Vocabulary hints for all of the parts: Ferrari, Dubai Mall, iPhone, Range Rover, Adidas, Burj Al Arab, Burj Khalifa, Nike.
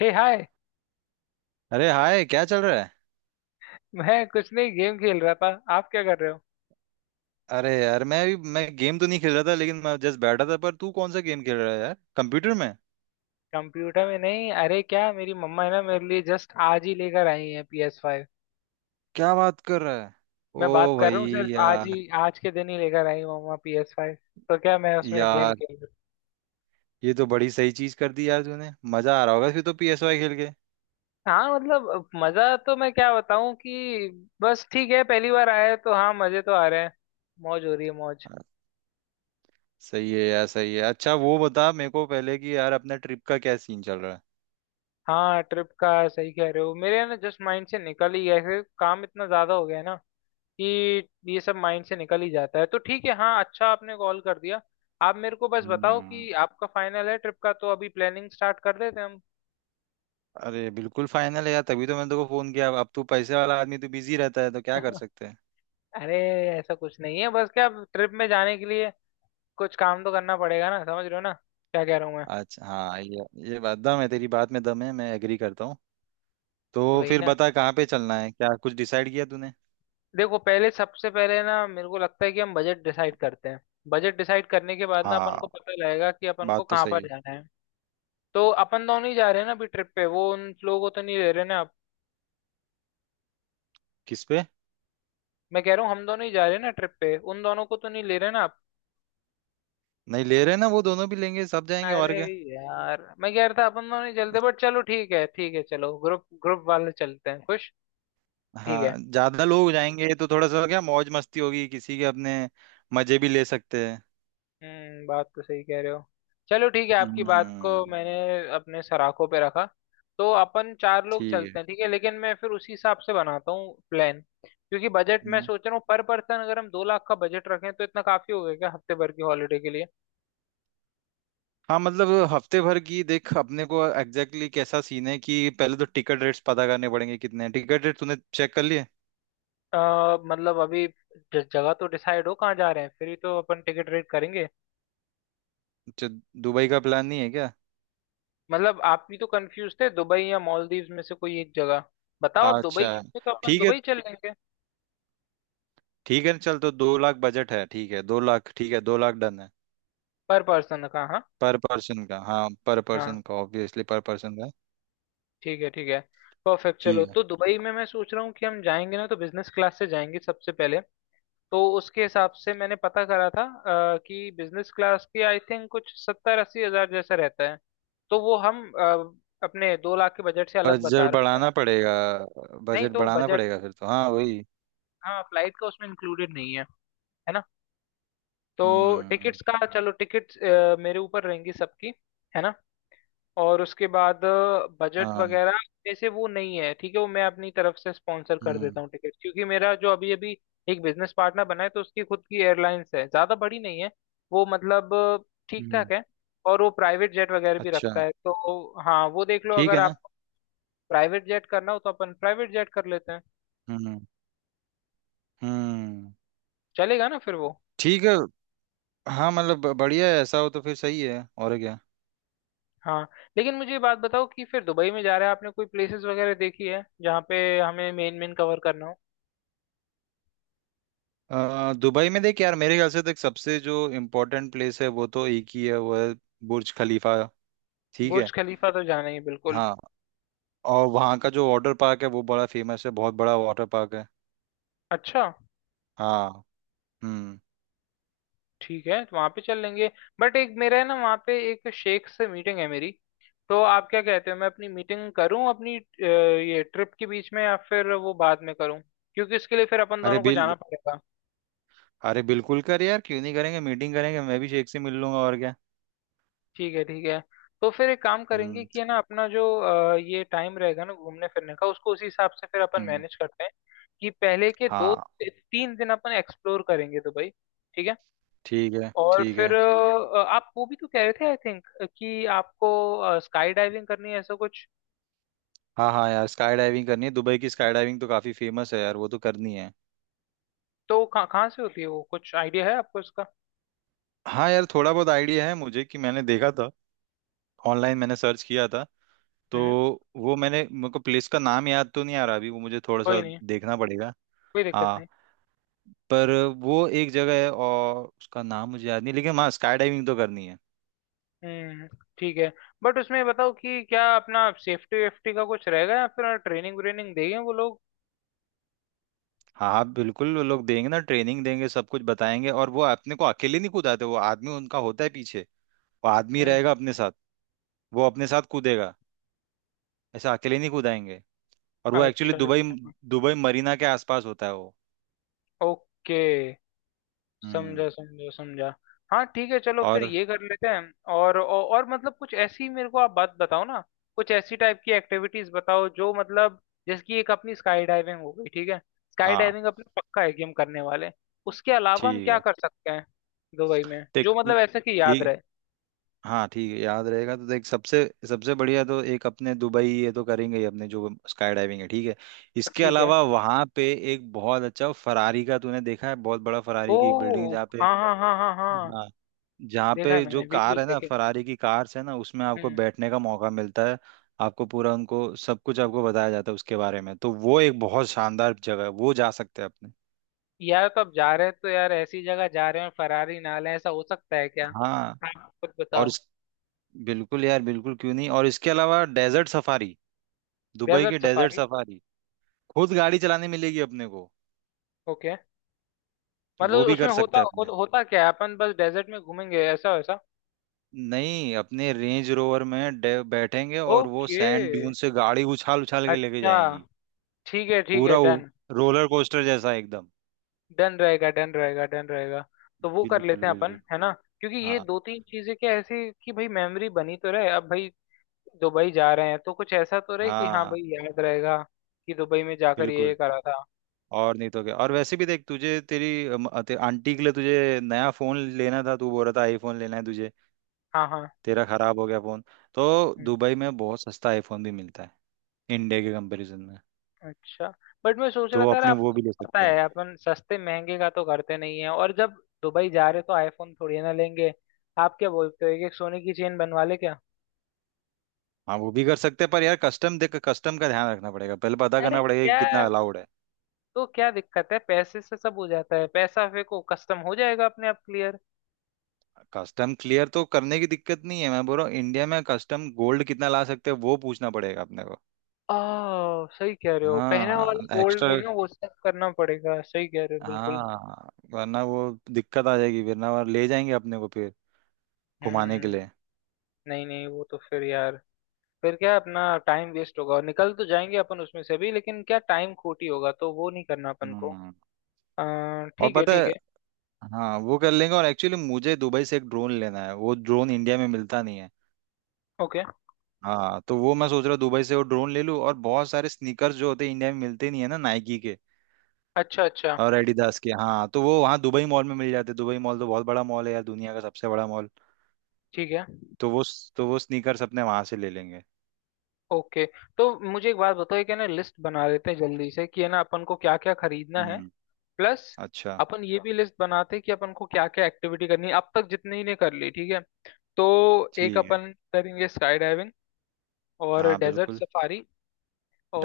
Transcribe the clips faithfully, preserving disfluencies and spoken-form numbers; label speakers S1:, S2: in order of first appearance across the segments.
S1: हे hi.
S2: अरे hi, क्या चल रहा है।
S1: मैं कुछ नहीं गेम खेल रहा था। आप क्या कर रहे हो।
S2: अरे यार, मैं अभी मैं गेम तो नहीं खेल रहा था लेकिन मैं जस्ट बैठा था। पर तू कौन सा गेम खेल रहा है यार, कंप्यूटर में?
S1: कंप्यूटर में नहीं। अरे क्या मेरी मम्मा है ना, मेरे लिए जस्ट आज ही लेकर आई है पी एस फाइव।
S2: क्या बात कर रहा है!
S1: मैं बात
S2: ओ
S1: कर
S2: भाई!
S1: रहा हूँ, सिर्फ आज हम्म,
S2: यार
S1: ही आज के दिन ही लेकर आई हूँ मम्मा पी एस फाइव। तो क्या मैं उसमें गेम
S2: यार,
S1: खेल रहा हूँ।
S2: ये तो बड़ी सही चीज कर दी यार तूने। मजा आ रहा होगा फिर तो पीएसवाई खेल के।
S1: हाँ, मतलब मजा तो मैं क्या बताऊँ कि बस ठीक है, पहली बार आया है तो हाँ मजे तो आ रहे हैं। मौज हो रही है मौज।
S2: आ, सही है यार, सही है। अच्छा वो बता मेरे को पहले कि यार, अपने ट्रिप का क्या सीन चल रहा है?
S1: हाँ ट्रिप का सही कह रहे हो, मेरे ना जस्ट माइंड से निकल ही गया, ऐसे काम इतना ज्यादा हो गया है ना कि ये सब माइंड से निकल ही जाता है। तो ठीक है हाँ, अच्छा आपने कॉल कर दिया। आप मेरे को बस बताओ
S2: हम्म।
S1: कि आपका फाइनल है ट्रिप का, तो अभी प्लानिंग स्टार्ट कर देते हैं हम।
S2: अरे बिल्कुल फाइनल है यार, तभी तो मैंने तेको फोन किया। अब तू पैसे वाला आदमी, तू बिजी रहता है तो क्या कर सकते हैं।
S1: अरे ऐसा कुछ नहीं है। बस क्या, ट्रिप में जाने के लिए कुछ काम तो करना पड़ेगा ना, समझ रहे हो ना, क्या कह रहा हूँ मैं।
S2: अच्छा हाँ, ये ये बात दम है, तेरी बात में दम है, मैं एग्री करता हूँ। तो
S1: वही
S2: फिर
S1: ना।
S2: बता कहाँ पे चलना है, क्या कुछ डिसाइड किया तूने?
S1: देखो पहले सबसे पहले ना, मेरे को लगता है कि हम बजट डिसाइड करते हैं। बजट डिसाइड करने के बाद ना अपन को
S2: हाँ,
S1: पता लगेगा कि अपन को
S2: बात तो
S1: कहाँ
S2: सही
S1: पर
S2: है।
S1: जाना है। तो अपन दोनों ही जा रहे हैं ना अभी ट्रिप पे, वो उन लोगों को तो नहीं ले रहे ना।
S2: किस पे?
S1: मैं कह रहा हूँ हम दोनों ही जा रहे हैं ना ट्रिप पे, उन दोनों को तो नहीं ले रहे ना आप।
S2: नहीं ले रहे ना, वो दोनों भी लेंगे, सब जाएंगे और
S1: अरे
S2: क्या।
S1: यार मैं कह रहा था अपन दोनों ही चलते, बट चलो ठीक है ठीक है, चलो ग्रुप ग्रुप वाले चलते हैं, खुश। ठीक
S2: हाँ,
S1: है।
S2: ज्यादा लोग जाएंगे तो थोड़ा सा क्या मौज मस्ती होगी किसी के अपने, मजे भी ले सकते हैं।
S1: हम्म, बात तो सही कह रहे हो। चलो ठीक है, आपकी बात को
S2: हम्म।
S1: मैंने अपने सराखों पे रखा। तो अपन चार लोग
S2: ठीक है।
S1: चलते हैं, ठीक है, लेकिन मैं फिर उसी हिसाब से बनाता हूँ प्लान। क्योंकि बजट मैं
S2: हम्म।
S1: सोच रहा हूँ पर पर्सन, अगर हम दो लाख का बजट रखें तो इतना काफी हो गया क्या हफ्ते भर की हॉलीडे के लिए।
S2: हाँ मतलब हफ्ते भर की देख, अपने को एग्जैक्टली exactly कैसा सीन है कि पहले तो टिकट रेट्स पता करने पड़ेंगे, कितने हैं टिकट रेट, तूने चेक कर लिए?
S1: अ, मतलब अभी ज- जगह तो डिसाइड हो कहाँ जा रहे हैं फिर ही तो अपन टिकट रेट करेंगे।
S2: अच्छा, दुबई का प्लान नहीं है क्या?
S1: मतलब आप भी तो कंफ्यूज थे दुबई या मालदीव्स में से, कोई एक जगह बताओ। आप दुबई की,
S2: अच्छा,
S1: तो अपन
S2: ठीक है।
S1: दुबई चल लेंगे।
S2: ठीक है ना, चल तो दो लाख बजट है, ठीक है दो लाख, ठीक है दो लाख डन है।
S1: पर पर्सन का हाँ।
S2: पर पर्सन का हाँ, पर
S1: हाँ
S2: पर्सन का ऑब्वियसली पर पर्सन का।
S1: ठीक है ठीक है। परफेक्ट चलो,
S2: ठीक है।
S1: तो दुबई में मैं सोच रहा हूँ कि हम जाएंगे ना तो बिजनेस क्लास से जाएंगे सबसे पहले। तो उसके हिसाब से मैंने पता करा था अ, कि बिजनेस क्लास की आई थिंक कुछ सत्तर अस्सी हजार जैसा रहता है। तो वो हम अ, अपने दो लाख के बजट से अलग बता
S2: बजट
S1: रहा हूँ मैं।
S2: बढ़ाना पड़ेगा,
S1: नहीं
S2: बजट
S1: तो
S2: बढ़ाना
S1: बजट,
S2: पड़ेगा फिर तो, हाँ वही।
S1: हाँ फ्लाइट का उसमें इंक्लूडेड नहीं है, है ना। तो
S2: हम्म।
S1: टिकट्स का, चलो टिकट्स मेरे ऊपर रहेंगी सबकी, है ना। और उसके बाद बजट
S2: हाँ।
S1: वगैरह जैसे वो नहीं है ठीक है, वो मैं अपनी तरफ से स्पॉन्सर कर देता
S2: हम्म।
S1: हूँ टिकट, क्योंकि मेरा जो अभी अभी एक बिजनेस पार्टनर बना है तो उसकी खुद की एयरलाइंस है, ज़्यादा बड़ी नहीं है वो, मतलब ठीक
S2: हम्म।
S1: ठाक है। और वो प्राइवेट जेट वगैरह भी
S2: अच्छा,
S1: रखता है, तो हाँ वो देख लो
S2: ठीक
S1: अगर
S2: है ना।
S1: आप प्राइवेट जेट करना हो तो अपन प्राइवेट जेट कर लेते हैं।
S2: हम्म। हम्म।
S1: चलेगा ना फिर वो।
S2: ठीक है। हाँ मतलब ब- बढ़िया है, ऐसा हो तो फिर सही है और क्या।
S1: हाँ लेकिन मुझे ये बात बताओ कि फिर दुबई में जा रहे हैं, आपने कोई प्लेसेस वगैरह देखी है जहाँ पे हमें मेन मेन कवर करना हो।
S2: अ, दुबई में देख यार, मेरे ख्याल से देख सबसे जो इम्पोर्टेंट प्लेस है वो तो एक ही है, वो है बुर्ज खलीफा। ठीक
S1: बुर्ज
S2: है।
S1: खलीफा तो जाना ही है बिल्कुल।
S2: हाँ, और वहाँ का जो वाटर पार्क है वो बड़ा फेमस है, बहुत बड़ा वाटर पार्क है।
S1: अच्छा
S2: हाँ। हम्म।
S1: ठीक है, तो वहाँ पे चल लेंगे। बट एक मेरा है ना, वहाँ पे एक शेख से मीटिंग है मेरी। तो आप क्या कहते हो, मैं अपनी मीटिंग करूँ अपनी अ, ये ट्रिप के बीच में, या फिर वो बाद में करूँ, क्योंकि इसके लिए फिर अपन
S2: अरे
S1: दोनों को जाना
S2: बिल
S1: पड़ेगा।
S2: अरे बिल्कुल कर यार, क्यों नहीं करेंगे, मीटिंग करेंगे, मैं भी शेख से मिल लूंगा और क्या।
S1: ठीक है ठीक है। तो फिर एक काम करेंगे
S2: हम्म।
S1: कि है ना अपना जो अ, ये टाइम रहेगा ना घूमने फिरने का उसको उसी हिसाब से फिर अपन
S2: हम्म।
S1: मैनेज करते हैं, कि पहले के दो
S2: हाँ
S1: तीन दिन अपन एक्सप्लोर करेंगे दुबई। ठीक है।
S2: ठीक है,
S1: और
S2: ठीक
S1: फिर
S2: है।
S1: अ, आप वो भी तो कह रहे थे आई थिंक कि आपको स्काई डाइविंग करनी है ऐसा कुछ।
S2: हाँ हाँ यार, स्काई डाइविंग करनी है, दुबई की स्काई डाइविंग तो काफी फेमस है यार, वो तो करनी है।
S1: तो कहाँ कहाँ से होती है वो, कुछ आइडिया है आपको उसका।
S2: हाँ यार, थोड़ा बहुत आइडिया है मुझे कि मैंने देखा था, ऑनलाइन मैंने सर्च किया था तो।
S1: हम्म।
S2: वो मैंने, मेरे को प्लेस का नाम याद तो नहीं आ रहा अभी, वो मुझे थोड़ा सा
S1: कोई नहीं,
S2: देखना पड़ेगा।
S1: कोई दिक्कत
S2: हाँ
S1: नहीं।
S2: पर वो एक जगह है और उसका नाम मुझे याद नहीं, लेकिन हाँ स्काई डाइविंग तो करनी है।
S1: हम्म। ठीक है, बट उसमें ये बताओ कि क्या अपना सेफ्टी वेफ्टी का कुछ रहेगा या फिर ट्रेनिंग व्रेनिंग देंगे वो लोग।
S2: हाँ हाँ बिल्कुल, वो लोग देंगे ना, ट्रेनिंग देंगे, सब कुछ बताएंगे, और वो अपने को अकेले नहीं कूदाते, वो आदमी उनका होता है पीछे। वो आदमी
S1: हम्म।
S2: रहेगा अपने साथ, वो अपने साथ कूदेगा, ऐसा अकेले नहीं कूदाएंगे। और वो एक्चुअली
S1: अच्छा
S2: दुबई,
S1: अच्छा।
S2: दुबई मरीना के आसपास होता है वो।
S1: ओके,
S2: हम्म।
S1: समझा समझा समझा। हाँ ठीक है, चलो फिर
S2: और
S1: ये कर लेते हैं। और औ- और मतलब कुछ ऐसी मेरे को आप बात बताओ ना, कुछ ऐसी टाइप की एक्टिविटीज बताओ जो मतलब, जैसे कि एक अपनी स्काई डाइविंग हो गई, ठीक है। स्काई
S2: हाँ
S1: डाइविंग अपना पक्का है कि हम करने वाले हैं। उसके अलावा हम
S2: ठीक
S1: क्या
S2: है,
S1: कर सकते हैं दुबई में,
S2: देख
S1: जो
S2: उ-
S1: मतलब ऐसा कि याद
S2: ठीक,
S1: रहे,
S2: हाँ ठीक है याद रहेगा तो देख, सबसे सबसे बढ़िया तो एक अपने दुबई ये तो करेंगे ही, अपने जो स्काई डाइविंग है, ठीक है। इसके
S1: ठीक है।
S2: अलावा वहां पे एक बहुत अच्छा फरारी का तूने देखा है, बहुत बड़ा
S1: ओ
S2: फरारी की बिल्डिंग, जहाँ पे
S1: हाँ हाँ हाँ हाँ हाँ।
S2: हाँ, जहाँ
S1: देखा है
S2: पे जो
S1: मैंने,
S2: कार
S1: वीडियोस
S2: है ना,
S1: देखे।
S2: फरारी की कार्स है ना, उसमें आपको
S1: हम्म।
S2: बैठने का मौका मिलता है। आपको पूरा उनको सब कुछ आपको बताया जाता है उसके बारे में, तो वो एक बहुत शानदार जगह है, वो जा सकते हैं अपने।
S1: यार तो अब जा रहे हैं तो यार ऐसी जगह जा रहे हैं, फरारी ना लें ऐसा हो सकता है क्या,
S2: हाँ
S1: आप खुद
S2: और
S1: बताओ।
S2: इस बिल्कुल यार बिल्कुल, क्यों नहीं, और इसके अलावा डेजर्ट सफारी, दुबई की
S1: डेजर्ट
S2: डेजर्ट
S1: सफारी।
S2: सफारी, खुद गाड़ी चलाने मिलेगी अपने को।
S1: ओके,
S2: वो
S1: मतलब
S2: भी
S1: उसमें
S2: कर
S1: होता
S2: सकते हैं
S1: हो,
S2: अपने।
S1: होता क्या है, अपन बस डेजर्ट में घूमेंगे ऐसा वैसा।
S2: नहीं, अपने रेंज रोवर में डे- बैठेंगे और वो
S1: ओके
S2: सैंड ड्यून से गाड़ी उछाल उछाल के लेके
S1: अच्छा।
S2: जाएंगी।
S1: ठीक है ठीक है,
S2: पूरा उ-
S1: डन।
S2: रोलर कोस्टर जैसा एकदम।
S1: डन रहेगा डन रहेगा डन रहेगा। तो वो कर
S2: बिल्कुल
S1: लेते हैं
S2: बिल्कुल।
S1: अपन, है ना। क्योंकि ये
S2: हाँ
S1: दो तीन चीजें क्या, ऐसी कि भाई मेमोरी बनी तो रहे। अब भाई दुबई जा रहे हैं तो कुछ ऐसा तो रहे कि हाँ
S2: हाँ
S1: भाई याद रहेगा कि दुबई में जाकर ये
S2: बिल्कुल।
S1: ये करा था।
S2: और नहीं तो क्या, और वैसे भी देख, तुझे तेरी अम, ते, आंटी के लिए तुझे नया फोन लेना था, तू बोल रहा था आईफोन लेना है तुझे,
S1: हाँ
S2: तेरा खराब हो गया फोन। तो
S1: हाँ।
S2: दुबई में बहुत सस्ता आईफोन भी मिलता है, इंडिया के कंपैरिजन में।
S1: अच्छा, बट मैं सोच रहा
S2: तो
S1: था यार,
S2: अपने वो
S1: आपको
S2: भी ले
S1: पता
S2: सकते हैं।
S1: है अपन सस्ते महंगे का तो करते नहीं है, और जब दुबई जा रहे तो आईफोन थोड़ी ना लेंगे। आप क्या बोलते हो, एक एक सोने की चेन बनवा ले क्या।
S2: हाँ वो भी कर सकते हैं पर यार कस्टम देख, कस्टम का ध्यान रखना पड़ेगा, पहले पता
S1: अरे
S2: करना पड़ेगा कि
S1: क्या,
S2: कितना अलाउड है।
S1: तो क्या दिक्कत है, पैसे से सब हो जाता है, पैसा फेंको कस्टम हो जाएगा अपने आप क्लियर।
S2: कस्टम क्लियर तो करने की दिक्कत नहीं है, मैं बोल रहा हूँ इंडिया में कस्टम गोल्ड कितना ला सकते हैं वो पूछना पड़ेगा अपने को।
S1: आ सही कह रहे हो, पहना वाला
S2: हाँ
S1: गोल्ड भी
S2: एक्स्ट्रा।
S1: ना, वो सब करना पड़ेगा, सही कह रहे हो बिल्कुल।
S2: हाँ वरना वो, दिक्कत आ जाएगी, वरना वो ले जाएंगे अपने को फिर घुमाने के
S1: हम्म।
S2: लिए।
S1: नहीं नहीं, वो तो फिर यार, फिर क्या अपना टाइम वेस्ट होगा और निकल तो जाएंगे अपन उसमें से भी, लेकिन क्या टाइम खोटी होगा तो वो नहीं करना अपन को।
S2: हम्म।
S1: अ,
S2: और
S1: ठीक है
S2: पता है,
S1: ठीक है।
S2: हाँ वो कर लेंगे, और एक्चुअली मुझे दुबई से एक ड्रोन लेना है, वो ड्रोन इंडिया में मिलता नहीं है।
S1: ओके
S2: हाँ तो वो मैं सोच रहा हूँ दुबई से वो ड्रोन ले लूँ, और बहुत सारे स्नीकर्स जो होते हैं इंडिया में मिलते नहीं है ना, नाइकी के
S1: अच्छा अच्छा,
S2: और एडिडास के। हाँ तो वो वहाँ दुबई मॉल में मिल जाते हैं, दुबई मॉल तो बहुत बड़ा मॉल है यार, दुनिया का सबसे बड़ा मॉल।
S1: ठीक है
S2: तो वो तो वो स्नीकर्स अपने वहाँ से ले लेंगे।
S1: ओके। तो मुझे एक बात बताओ, एक है ना लिस्ट बना लेते हैं जल्दी से कि है ना अपन को क्या क्या खरीदना है।
S2: हम्म।
S1: प्लस
S2: अच्छा,
S1: अपन ये भी लिस्ट बनाते हैं कि अपन को क्या क्या एक्टिविटी करनी है अब तक जितनी ने कर ली, ठीक है। तो एक
S2: ठीक है।
S1: अपन करेंगे स्काई डाइविंग और
S2: हाँ
S1: डेजर्ट
S2: बिल्कुल।
S1: सफारी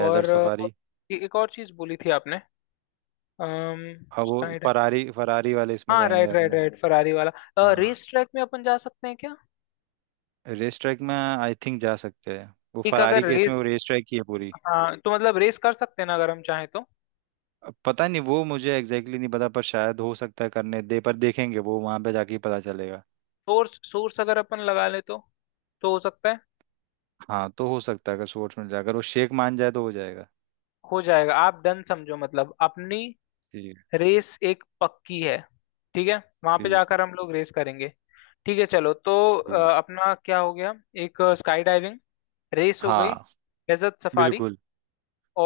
S2: डेजर्ट
S1: अ,
S2: सफारी।
S1: ए- एक और चीज बोली थी आपने।
S2: हाँ वो
S1: स्काई डाइव।
S2: फरारी, फरारी वाले इसमें
S1: हाँ,
S2: जाएंगे
S1: राइट राइट
S2: अपने।
S1: राइट, फरारी वाला।
S2: हाँ,
S1: रेस ट्रैक में अपन जा सकते हैं क्या।
S2: रेस ट्रैक में आई थिंक जा सकते हैं, वो
S1: एक
S2: फरारी
S1: अगर
S2: के इसमें
S1: रेस,
S2: वो रेस ट्रैक की है पूरी।
S1: हाँ तो मतलब रेस कर सकते हैं ना अगर हम चाहें तो।
S2: अब पता नहीं, वो मुझे एग्जैक्टली exactly नहीं पता, पर शायद हो सकता है करने दे, पर देखेंगे वो वहाँ पे जाके ही पता चलेगा।
S1: सोर्स सोर्स अगर अपन लगा ले तो तो हो सकता है।
S2: हाँ तो हो सकता है, अगर स्पोर्ट्स मिल जाए, अगर वो शेख मान जाए तो हो जाएगा।
S1: हो जाएगा, आप डन समझो, मतलब अपनी
S2: ठीक है।
S1: रेस एक पक्की है, ठीक है। वहां पे
S2: ठीक
S1: जाकर
S2: है।
S1: हम लोग रेस करेंगे। ठीक है चलो, तो
S2: ठीक है।
S1: अ, अपना क्या हो गया, एक स्काई डाइविंग, रेस हो गई,
S2: हाँ
S1: डेजर्ट सफारी,
S2: बिल्कुल।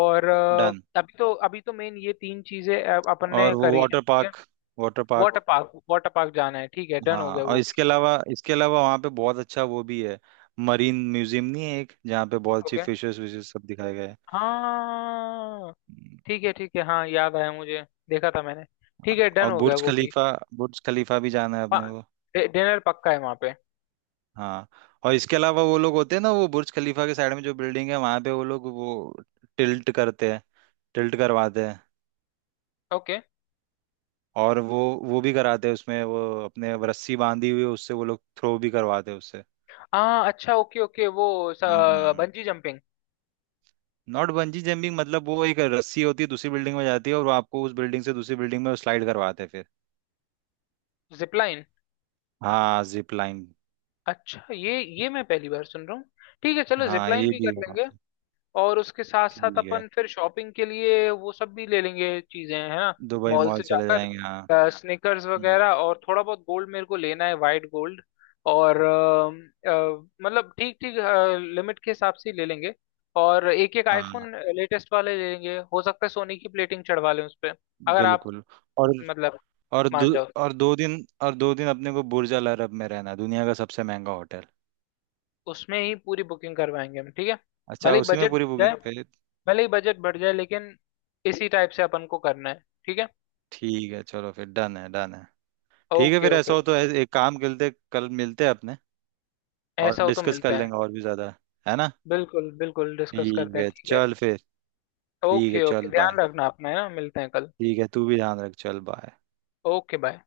S1: और अ,
S2: डन।
S1: अभी तो अभी तो मेन ये तीन चीजें अ, अपन ने
S2: और वो
S1: करी है,
S2: वाटर
S1: ठीक है।
S2: Park, water park.
S1: Water park. Water park जाना है ठीक है, डन
S2: हाँ,
S1: हो गया
S2: और
S1: वो भी।
S2: इसके अलावा इसके अलावा वहाँ पे बहुत अच्छा वो भी है, मरीन म्यूजियम नहीं है एक, जहाँ पे बहुत अच्छी
S1: ओके
S2: फिशेस विशेस सब दिखाए गए हैं।
S1: हाँ
S2: हम्म,
S1: ठीक है ठीक है, हाँ याद आया मुझे, देखा था मैंने। ठीक है, डन
S2: और
S1: हो गया
S2: बुर्ज
S1: वो भी।
S2: खलीफा, बुर्ज खलीफा भी जाना है
S1: हाँ,
S2: अपने को।
S1: डिनर पक्का है वहाँ पे।
S2: हाँ, और इसके अलावा वो लोग होते हैं ना, वो बुर्ज खलीफा के साइड में जो बिल्डिंग है वहाँ पे वो लोग वो टिल्ट करते हैं, टिल्ट करवाते हैं।
S1: ओके,
S2: और वो वो भी कराते हैं उसमें वो, अपने रस्सी बांधी हुई है, उससे वो लोग थ्रो भी करवाते हैं उससे।
S1: हाँ अच्छा, ओके ओके वो
S2: हम्म।
S1: Bungee jumping,
S2: not bungee jumping, मतलब वो एक रस्सी होती है, दूसरी बिल्डिंग में जाती है और वो आपको उस बिल्डिंग से दूसरी बिल्डिंग में स्लाइड करवाते हैं फिर।
S1: जिपलाइन।
S2: हाँ जिप लाइन।
S1: अच्छा, ये ये मैं पहली बार सुन रहा हूँ। ठीक है, चलो
S2: हाँ
S1: जिपलाइन
S2: ये
S1: भी
S2: भी
S1: कर
S2: है वहाँ
S1: लेंगे।
S2: पे।
S1: और उसके साथ
S2: ठीक
S1: साथ
S2: है,
S1: अपन फिर शॉपिंग के लिए वो सब भी ले लेंगे चीजें, है ना।
S2: दुबई
S1: मॉल
S2: मॉल
S1: से
S2: चले
S1: जाकर
S2: जाएंगे हाँ।
S1: स्निकर्स
S2: हम्म,
S1: वगैरह और थोड़ा बहुत गोल्ड मेरे को लेना है, वाइट गोल्ड। और अ, अ, मतलब ठीक ठीक लिमिट के हिसाब से ही ले लेंगे। और एक एक
S2: हाँ
S1: आईफोन लेटेस्ट वाले ले लेंगे, हो सकता है सोनी की प्लेटिंग चढ़वा लें उस पर, अगर आप
S2: बिल्कुल। और
S1: मतलब
S2: और दो
S1: मान जाओ तो।
S2: और दो दिन और दो दिन अपने को बुर्ज अल अरब में रहना है, दुनिया का सबसे महंगा होटल।
S1: उसमें ही पूरी बुकिंग करवाएंगे हम, ठीक है।
S2: अच्छा,
S1: भले ही
S2: उसी में
S1: बजट
S2: पूरी
S1: बढ़ जाए,
S2: बुकिंग फिर।
S1: भले ही बजट बढ़ जाए लेकिन इसी टाइप से अपन को करना है, ठीक है।
S2: ठीक है चलो, फिर डन है, डन है। ठीक है,
S1: ओके
S2: फिर ऐसा
S1: ओके।
S2: हो तो ऐ- एक काम करते, कल मिलते हैं अपने, और
S1: ऐसा हो तो
S2: डिस्कस कर
S1: मिलते हैं।
S2: लेंगे और भी ज्यादा, है ना।
S1: बिल्कुल बिल्कुल डिस्कस
S2: ठीक
S1: करते हैं,
S2: है
S1: ठीक है।
S2: चल फिर, ठीक है
S1: ओके ओके,
S2: चल बाय।
S1: ध्यान रखना अपना, है ना, मिलते हैं कल।
S2: ठीक है, तू भी ध्यान रख, चल बाय।
S1: Okay bye.